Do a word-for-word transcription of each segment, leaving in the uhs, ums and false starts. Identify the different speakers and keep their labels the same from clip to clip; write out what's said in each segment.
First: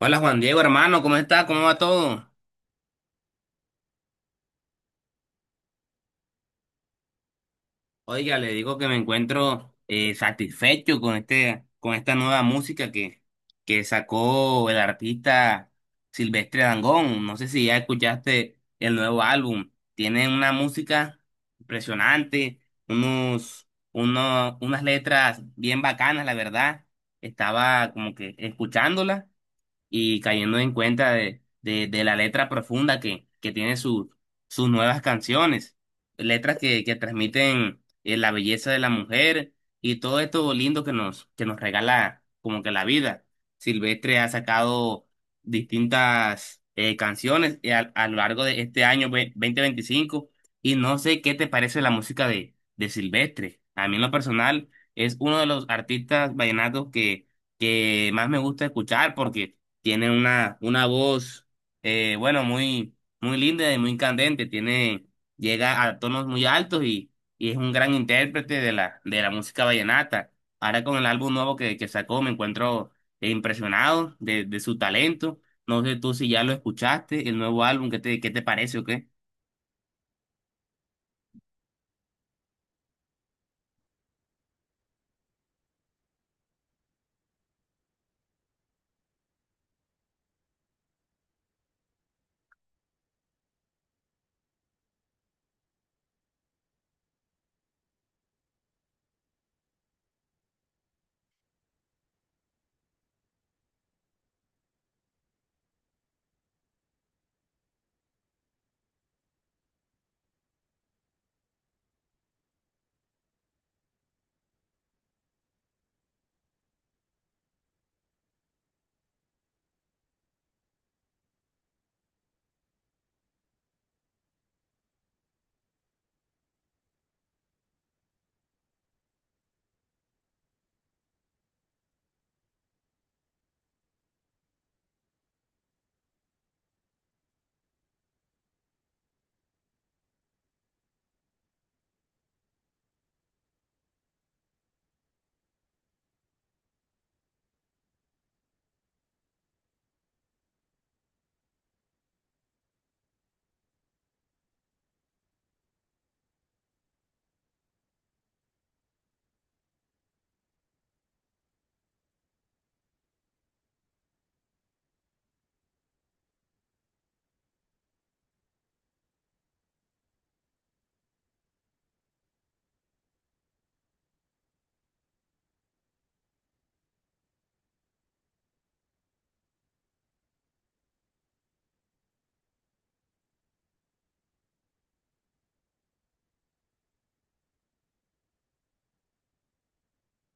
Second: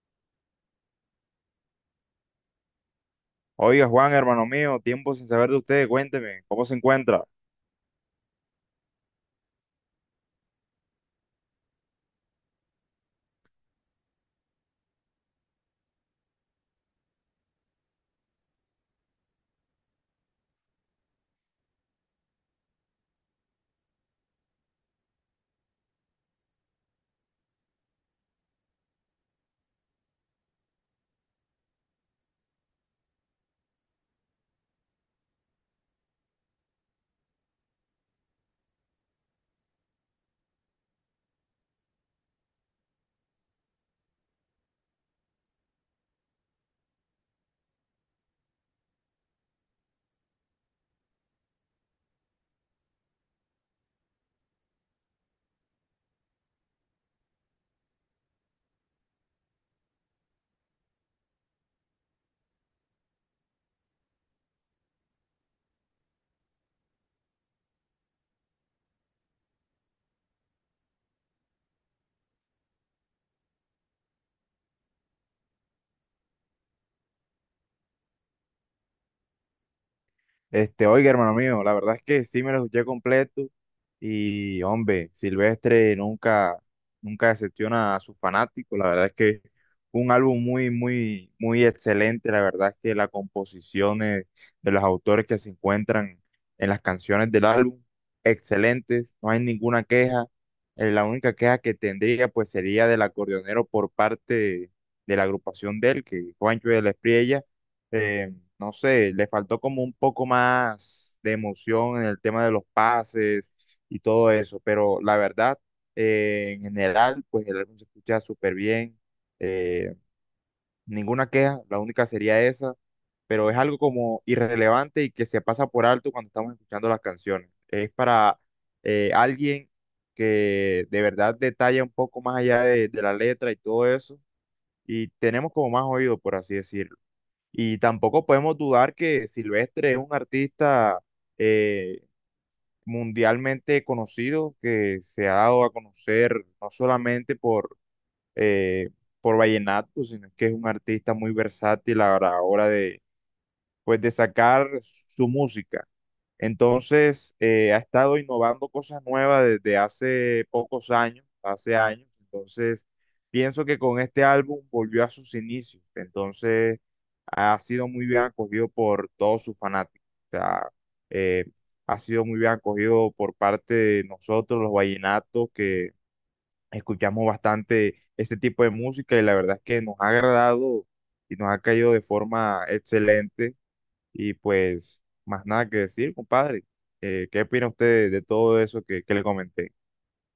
Speaker 1: Hola Juan Diego, hermano, ¿cómo está? ¿Cómo va todo?
Speaker 2: Oiga, Juan, hermano mío, tiempo sin saber de usted, cuénteme, ¿cómo se encuentra?
Speaker 1: Oiga, le digo que me encuentro eh, satisfecho con este, con esta nueva música que, que sacó el artista Silvestre Dangond. No sé si ya escuchaste el nuevo álbum. Tiene una música impresionante, unos, uno- unas letras bien bacanas, la verdad. Estaba como que escuchándola y cayendo en cuenta de, de, de la letra profunda que, que tiene su, sus nuevas canciones, letras que, que transmiten eh, la belleza de la mujer y todo esto lindo que nos, que nos regala como que la vida. Silvestre ha sacado distintas eh, canciones eh, a, a lo largo de este año ve- dos mil veinticinco y no sé qué te parece la música de, de Silvestre. A mí en lo personal es uno de los artistas vallenatos que, que más me gusta escuchar porque tiene una, una voz, eh, bueno, muy, muy linda y muy candente, tiene, llega a tonos muy altos y, y es un gran intérprete de la, de la música vallenata. Ahora con el álbum nuevo que, que sacó me encuentro eh, impresionado de, de su talento. No sé tú si ya lo escuchaste el nuevo álbum. ¿Qué te, qué te parece o qué?
Speaker 2: Este, oiga, hermano mío, la verdad es que sí me lo escuché completo y, hombre, Silvestre nunca, nunca decepciona a sus fanáticos. La verdad es que un álbum muy, muy, muy excelente. La verdad es que las composiciones de los autores que se encuentran en las canciones del álbum, excelentes. No hay ninguna queja. Eh, la única queja que tendría, pues, sería del acordeonero por parte de la agrupación de él, que Juancho de la Espriella eh, no sé, le faltó como un poco más de emoción en el tema de los pases y todo eso, pero la verdad, eh, en general, pues el álbum se escucha súper bien, eh, ninguna queja, la única sería esa, pero es algo como irrelevante y que se pasa por alto cuando estamos escuchando las canciones. Es para eh, alguien que de verdad detalla un poco más allá de de la letra y todo eso, y tenemos como más oído, por así decirlo. Y tampoco podemos dudar que Silvestre es un artista eh, mundialmente conocido que se ha dado a conocer no solamente por, eh, por vallenato, sino que es un artista muy versátil a la hora de, pues, de sacar su música. Entonces, eh, ha estado innovando cosas nuevas desde hace pocos años, hace años. Entonces, pienso que con este álbum volvió a sus inicios. Entonces, ha sido muy bien acogido por todos sus fanáticos. O sea, eh, ha sido muy bien acogido por parte de nosotros, los vallenatos, que escuchamos bastante este tipo de música y la verdad es que nos ha agradado y nos ha caído de forma excelente y pues, más nada que decir, compadre. Eh, ¿qué opina usted de todo eso que, que le comenté?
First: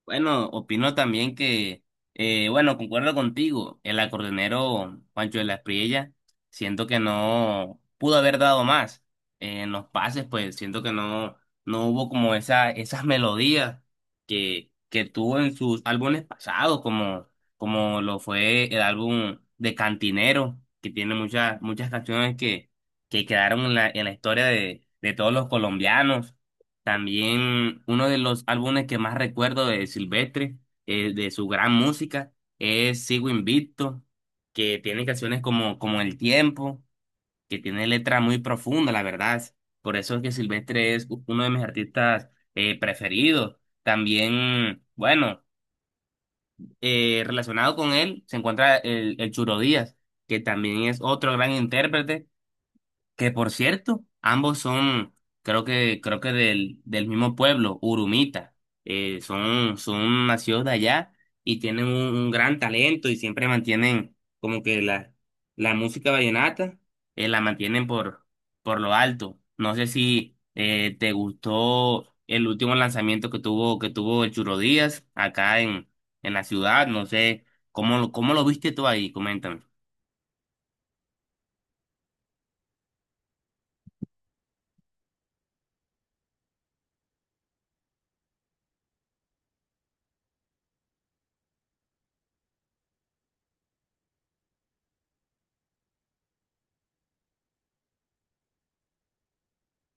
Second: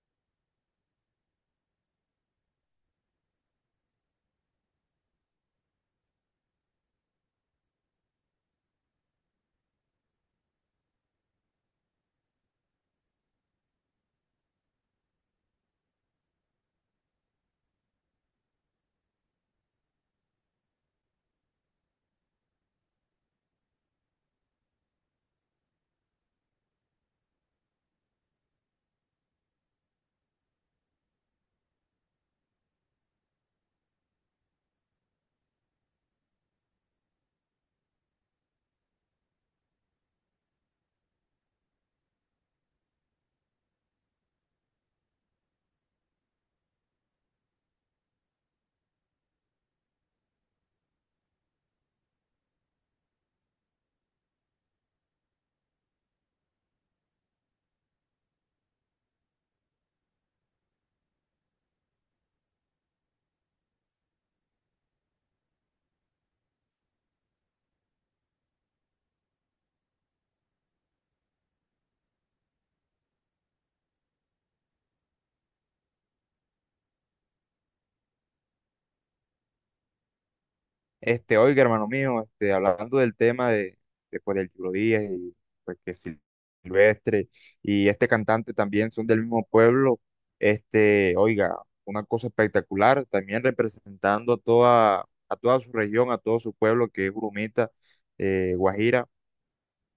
Speaker 1: Bueno, opino también que, eh, bueno, concuerdo contigo. El acordeonero Pancho de la Espriella, siento que no pudo haber dado más. Eh, en los pases, pues siento que no, no hubo como esa, esas melodías que, que tuvo en sus álbumes pasados, como, como lo fue el álbum de Cantinero, que tiene muchas, muchas canciones que, que quedaron en la, en la historia de, de todos los colombianos. También uno de los álbumes que más recuerdo de Silvestre, eh, de su gran música, es Sigo Invicto, que tiene canciones como, como El Tiempo, que tiene letras muy profundas, la verdad. Por eso es que Silvestre es u- uno de mis artistas eh, preferidos. También, bueno, eh, relacionado con él se encuentra el, el Churo Díaz, que también es otro gran intérprete que, por cierto, ambos son, creo que, creo que del, del mismo pueblo, Urumita. Eh, son, son nacidos de allá y tienen un, un gran talento y siempre mantienen como que la, la música vallenata, eh, la mantienen por, por lo alto. No sé si eh, te gustó el último lanzamiento que tuvo, que tuvo el Churo Díaz acá en, en la ciudad. No sé cómo, lo- cómo lo viste tú ahí, coméntame.
Speaker 2: Este, oiga, hermano mío, este, hablando del tema de, de, pues, del Chilo Díaz y pues que Sil- Silvestre y este cantante también son del mismo pueblo, este, oiga, una cosa espectacular, también representando a toda, a toda su región, a todo su pueblo que es Urumita, eh, Guajira.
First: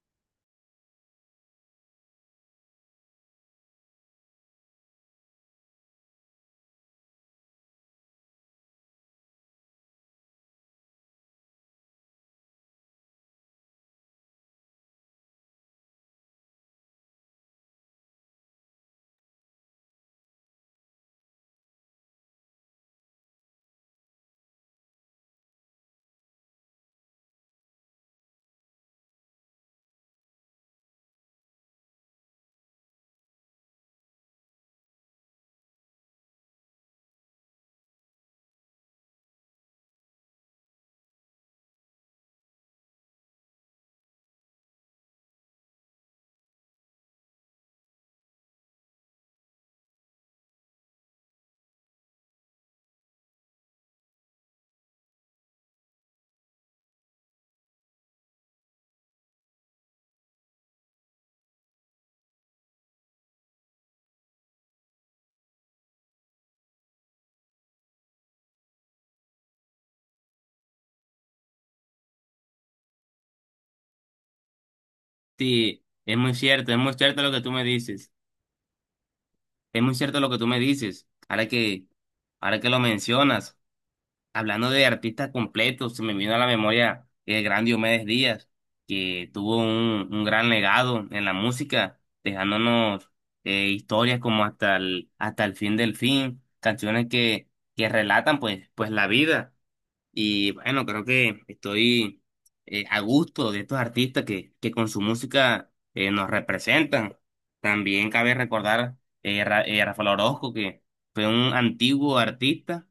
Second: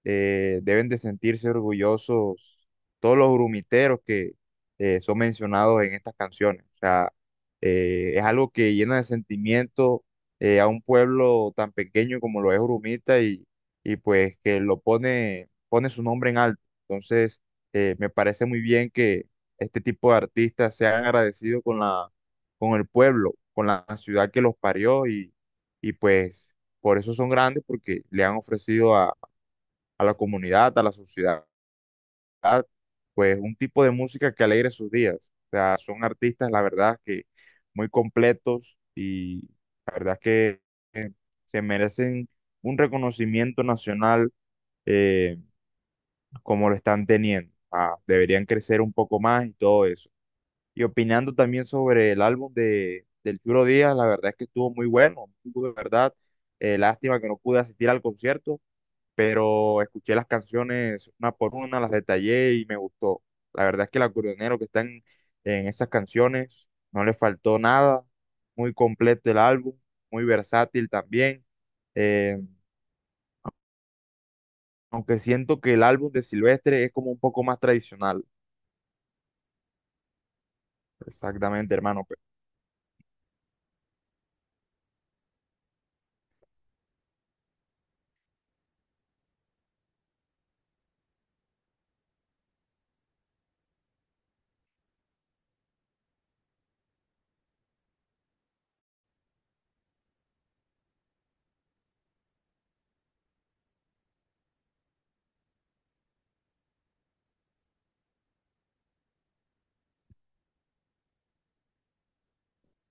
Speaker 2: eh, Deben de sentirse orgullosos todos los grumiteros que eh, son mencionados en estas canciones. O sea, eh, es algo que llena de sentimiento eh, a un pueblo tan pequeño como lo es Urumita y, y pues que lo pone, pone su nombre en alto. Entonces, eh, me parece muy bien que este tipo de artistas sean agradecidos con la, con el pueblo, con la ciudad que los parió y, y pues por eso son grandes porque le han ofrecido a la comunidad, a la sociedad, pues un tipo de música que alegre sus días. O sea, son artistas, la verdad, que muy completos y la verdad que se merecen un reconocimiento nacional eh, como lo están teniendo. Ah, deberían crecer un poco más y todo eso. Y opinando también sobre el álbum de, del Churo Díaz, la verdad es que estuvo muy bueno, estuvo de verdad. Eh, lástima que no pude asistir al concierto, pero escuché las canciones una por una, las detallé y me gustó. La verdad es que el acordeonero que está en, en esas canciones no le faltó nada, muy completo el álbum, muy versátil también, eh, aunque siento que el
Speaker 1: Sí,
Speaker 2: álbum
Speaker 1: es
Speaker 2: de
Speaker 1: muy cierto, es
Speaker 2: Silvestre
Speaker 1: muy
Speaker 2: es como un
Speaker 1: cierto lo que
Speaker 2: poco
Speaker 1: tú
Speaker 2: más
Speaker 1: me dices.
Speaker 2: tradicional.
Speaker 1: Es muy cierto lo que tú me dices. Ahora
Speaker 2: Exactamente,
Speaker 1: que,
Speaker 2: hermano.
Speaker 1: ahora que lo mencionas, hablando de artistas completos, se me vino a la memoria el gran Diomedes Díaz, que tuvo un, un gran legado en la música, dejándonos eh, historias como hasta el, hasta el fin del fin, canciones que, que relatan pues, pues la vida. Y bueno, creo que estoy eh, a gusto de estos artistas que, que con su música eh, nos representan. También cabe recordar eh, Ra- eh, Rafael Orozco, que fue un antiguo artista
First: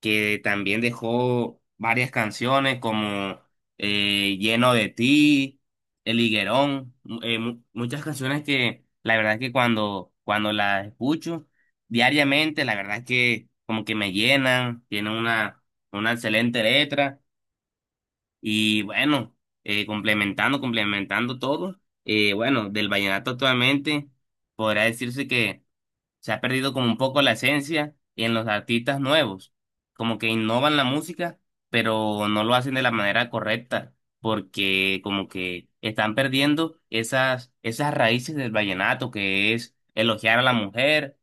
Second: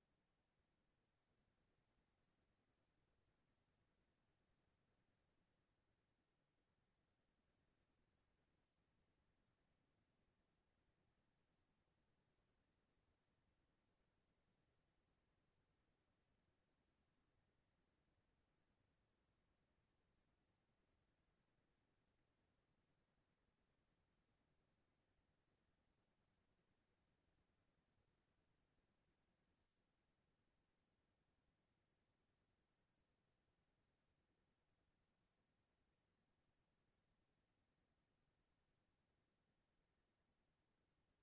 Speaker 1: que también dejó varias canciones como eh, Lleno de ti, El Higuerón, mu- eh, mu- muchas canciones que la verdad es que cuando, cuando las escucho diariamente, la verdad es que como que me llenan, tienen una una excelente letra y bueno, eh, complementando, complementando todo, eh, bueno, del vallenato actualmente podrá decirse que se ha perdido como un poco la esencia en los artistas nuevos, como que innovan la música, pero no lo hacen de la manera correcta, porque como que están perdiendo esas, esas raíces del vallenato que es elogiar a la mujer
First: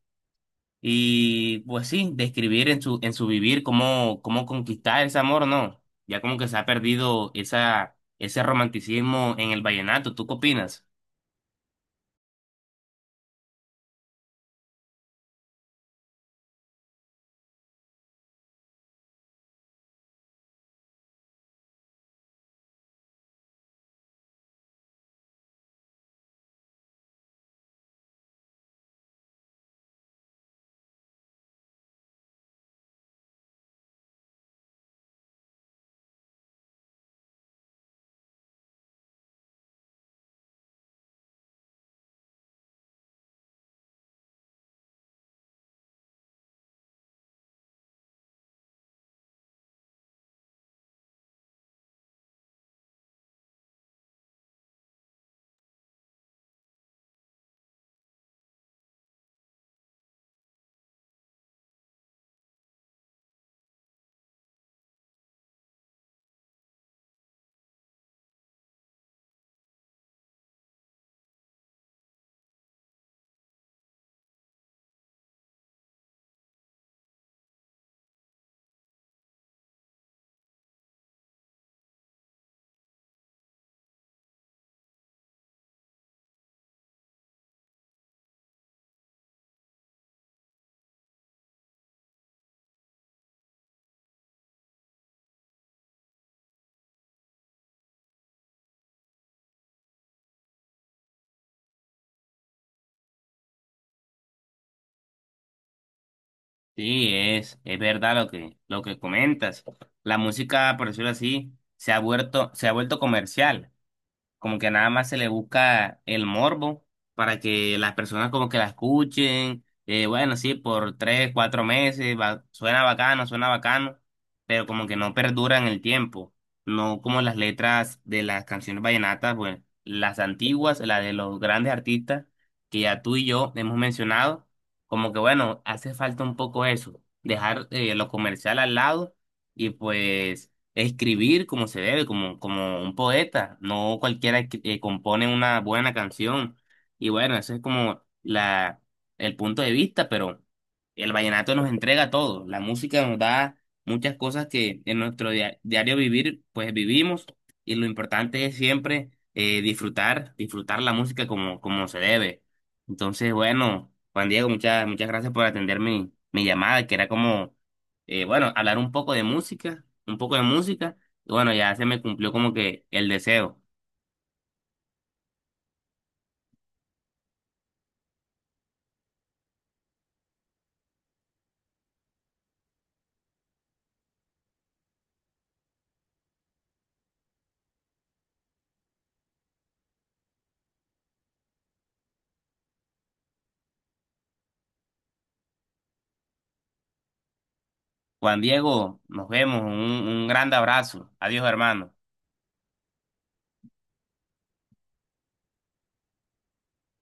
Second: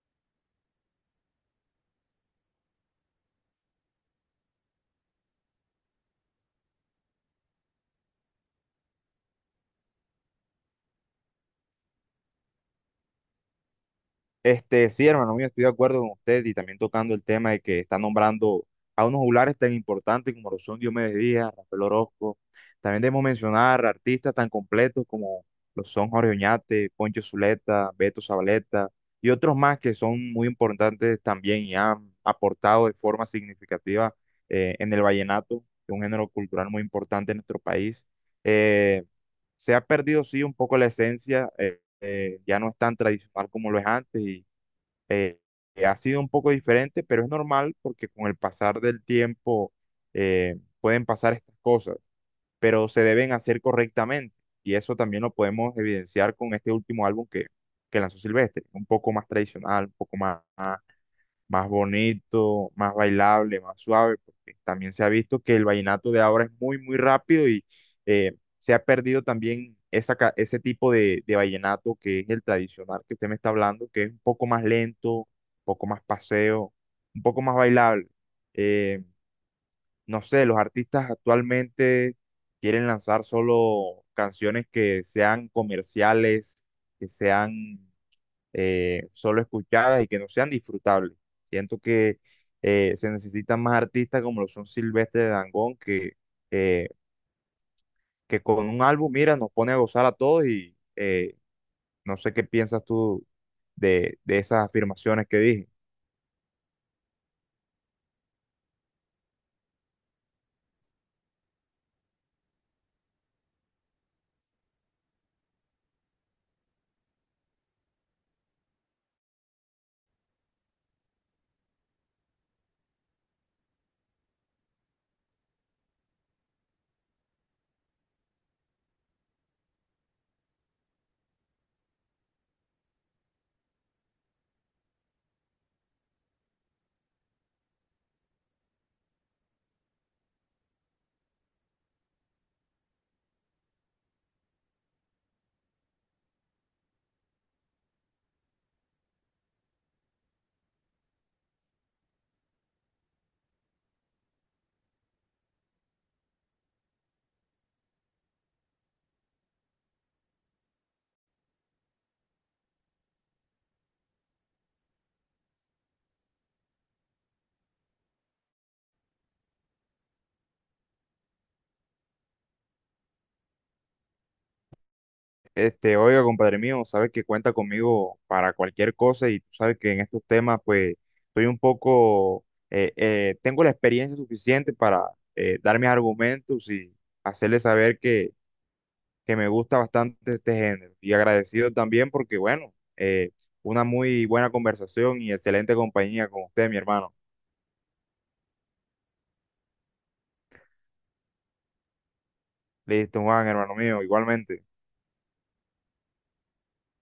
Speaker 1: y pues sí, describir en su, en su vivir cómo, cómo conquistar ese amor, ¿no? Ya como que se ha perdido esa, ese romanticismo en el vallenato. ¿Tú qué opinas?
Speaker 2: Este, sí, hermano mío, estoy de acuerdo con usted y también tocando el tema de que está nombrando a unos juglares tan importantes como lo son Diomedes Díaz, Rafael Orozco. También debemos mencionar artistas tan completos como lo son Jorge Oñate, Poncho Zuleta, Beto Zabaleta y otros más que son muy importantes también y han aportado de forma significativa eh, en el vallenato, que es un género cultural muy importante en nuestro país. Eh, Se ha perdido, sí, un poco la esencia, eh, eh, ya no es tan tradicional como lo es antes y eh, ha sido un poco diferente, pero es normal porque con el pasar del tiempo eh, pueden pasar estas cosas, pero se deben hacer correctamente. Y eso también lo podemos evidenciar con este último álbum que, que lanzó Silvestre, un poco más tradicional, un poco más más bonito, más bailable, más suave, porque también se ha visto que el vallenato de ahora es muy, muy rápido y eh, se ha perdido también esa, ca- ese tipo de, de vallenato que es el tradicional que usted me está hablando, que es un poco más lento, un poco más paseo, un poco más bailable. Eh, no sé, los artistas actualmente quieren lanzar solo canciones que sean comerciales, que sean eh, solo escuchadas y que no sean disfrutables. Siento que eh, se necesitan más artistas como lo son Silvestre Dangond, que, eh, que con un álbum, mira, nos pone a gozar a todos y eh, no sé qué piensas tú de, de esas afirmaciones que dije.
Speaker 1: Sí, es, es verdad lo que, lo que comentas. La música, por decirlo así, se ha vuelto, se ha vuelto comercial, como que nada más se le busca el morbo para que las personas como que la escuchen, eh, bueno, sí, por tres, cuatro meses, va- suena bacano, suena bacano, pero como que no perduran el tiempo, no como las letras de las canciones vallenatas, bueno, las antiguas, las de los grandes artistas que ya tú y yo hemos mencionado, como que bueno, hace falta un poco eso, dejar eh, lo comercial al lado y pues escribir como se debe, como, como un poeta. No cualquiera que que compone una buena canción. Y bueno, eso es como la, el punto de vista, pero el vallenato nos entrega todo. La música nos da muchas cosas que en nuestro dia- diario vivir, pues vivimos. Y lo importante es siempre eh, disfrutar, disfrutar la música como, como se debe. Entonces, bueno, Juan Diego, muchas, muchas gracias por atender mi, mi llamada, que era como eh, bueno, hablar un poco de música, un poco de música, y bueno, ya se me cumplió como que el deseo.
Speaker 2: Este, oiga, compadre mío, sabes que cuenta conmigo para cualquier cosa y tú sabes que en estos temas, pues, estoy un poco, eh, eh, tengo la experiencia suficiente para eh, dar mis argumentos y hacerle saber que que me gusta bastante este género. Y agradecido también porque, bueno, eh, una muy buena conversación y excelente compañía con usted, mi hermano.
Speaker 1: Juan Diego, nos vemos, un, un grande abrazo. Adiós, hermano.
Speaker 2: Listo, Juan, hermano mío, igualmente.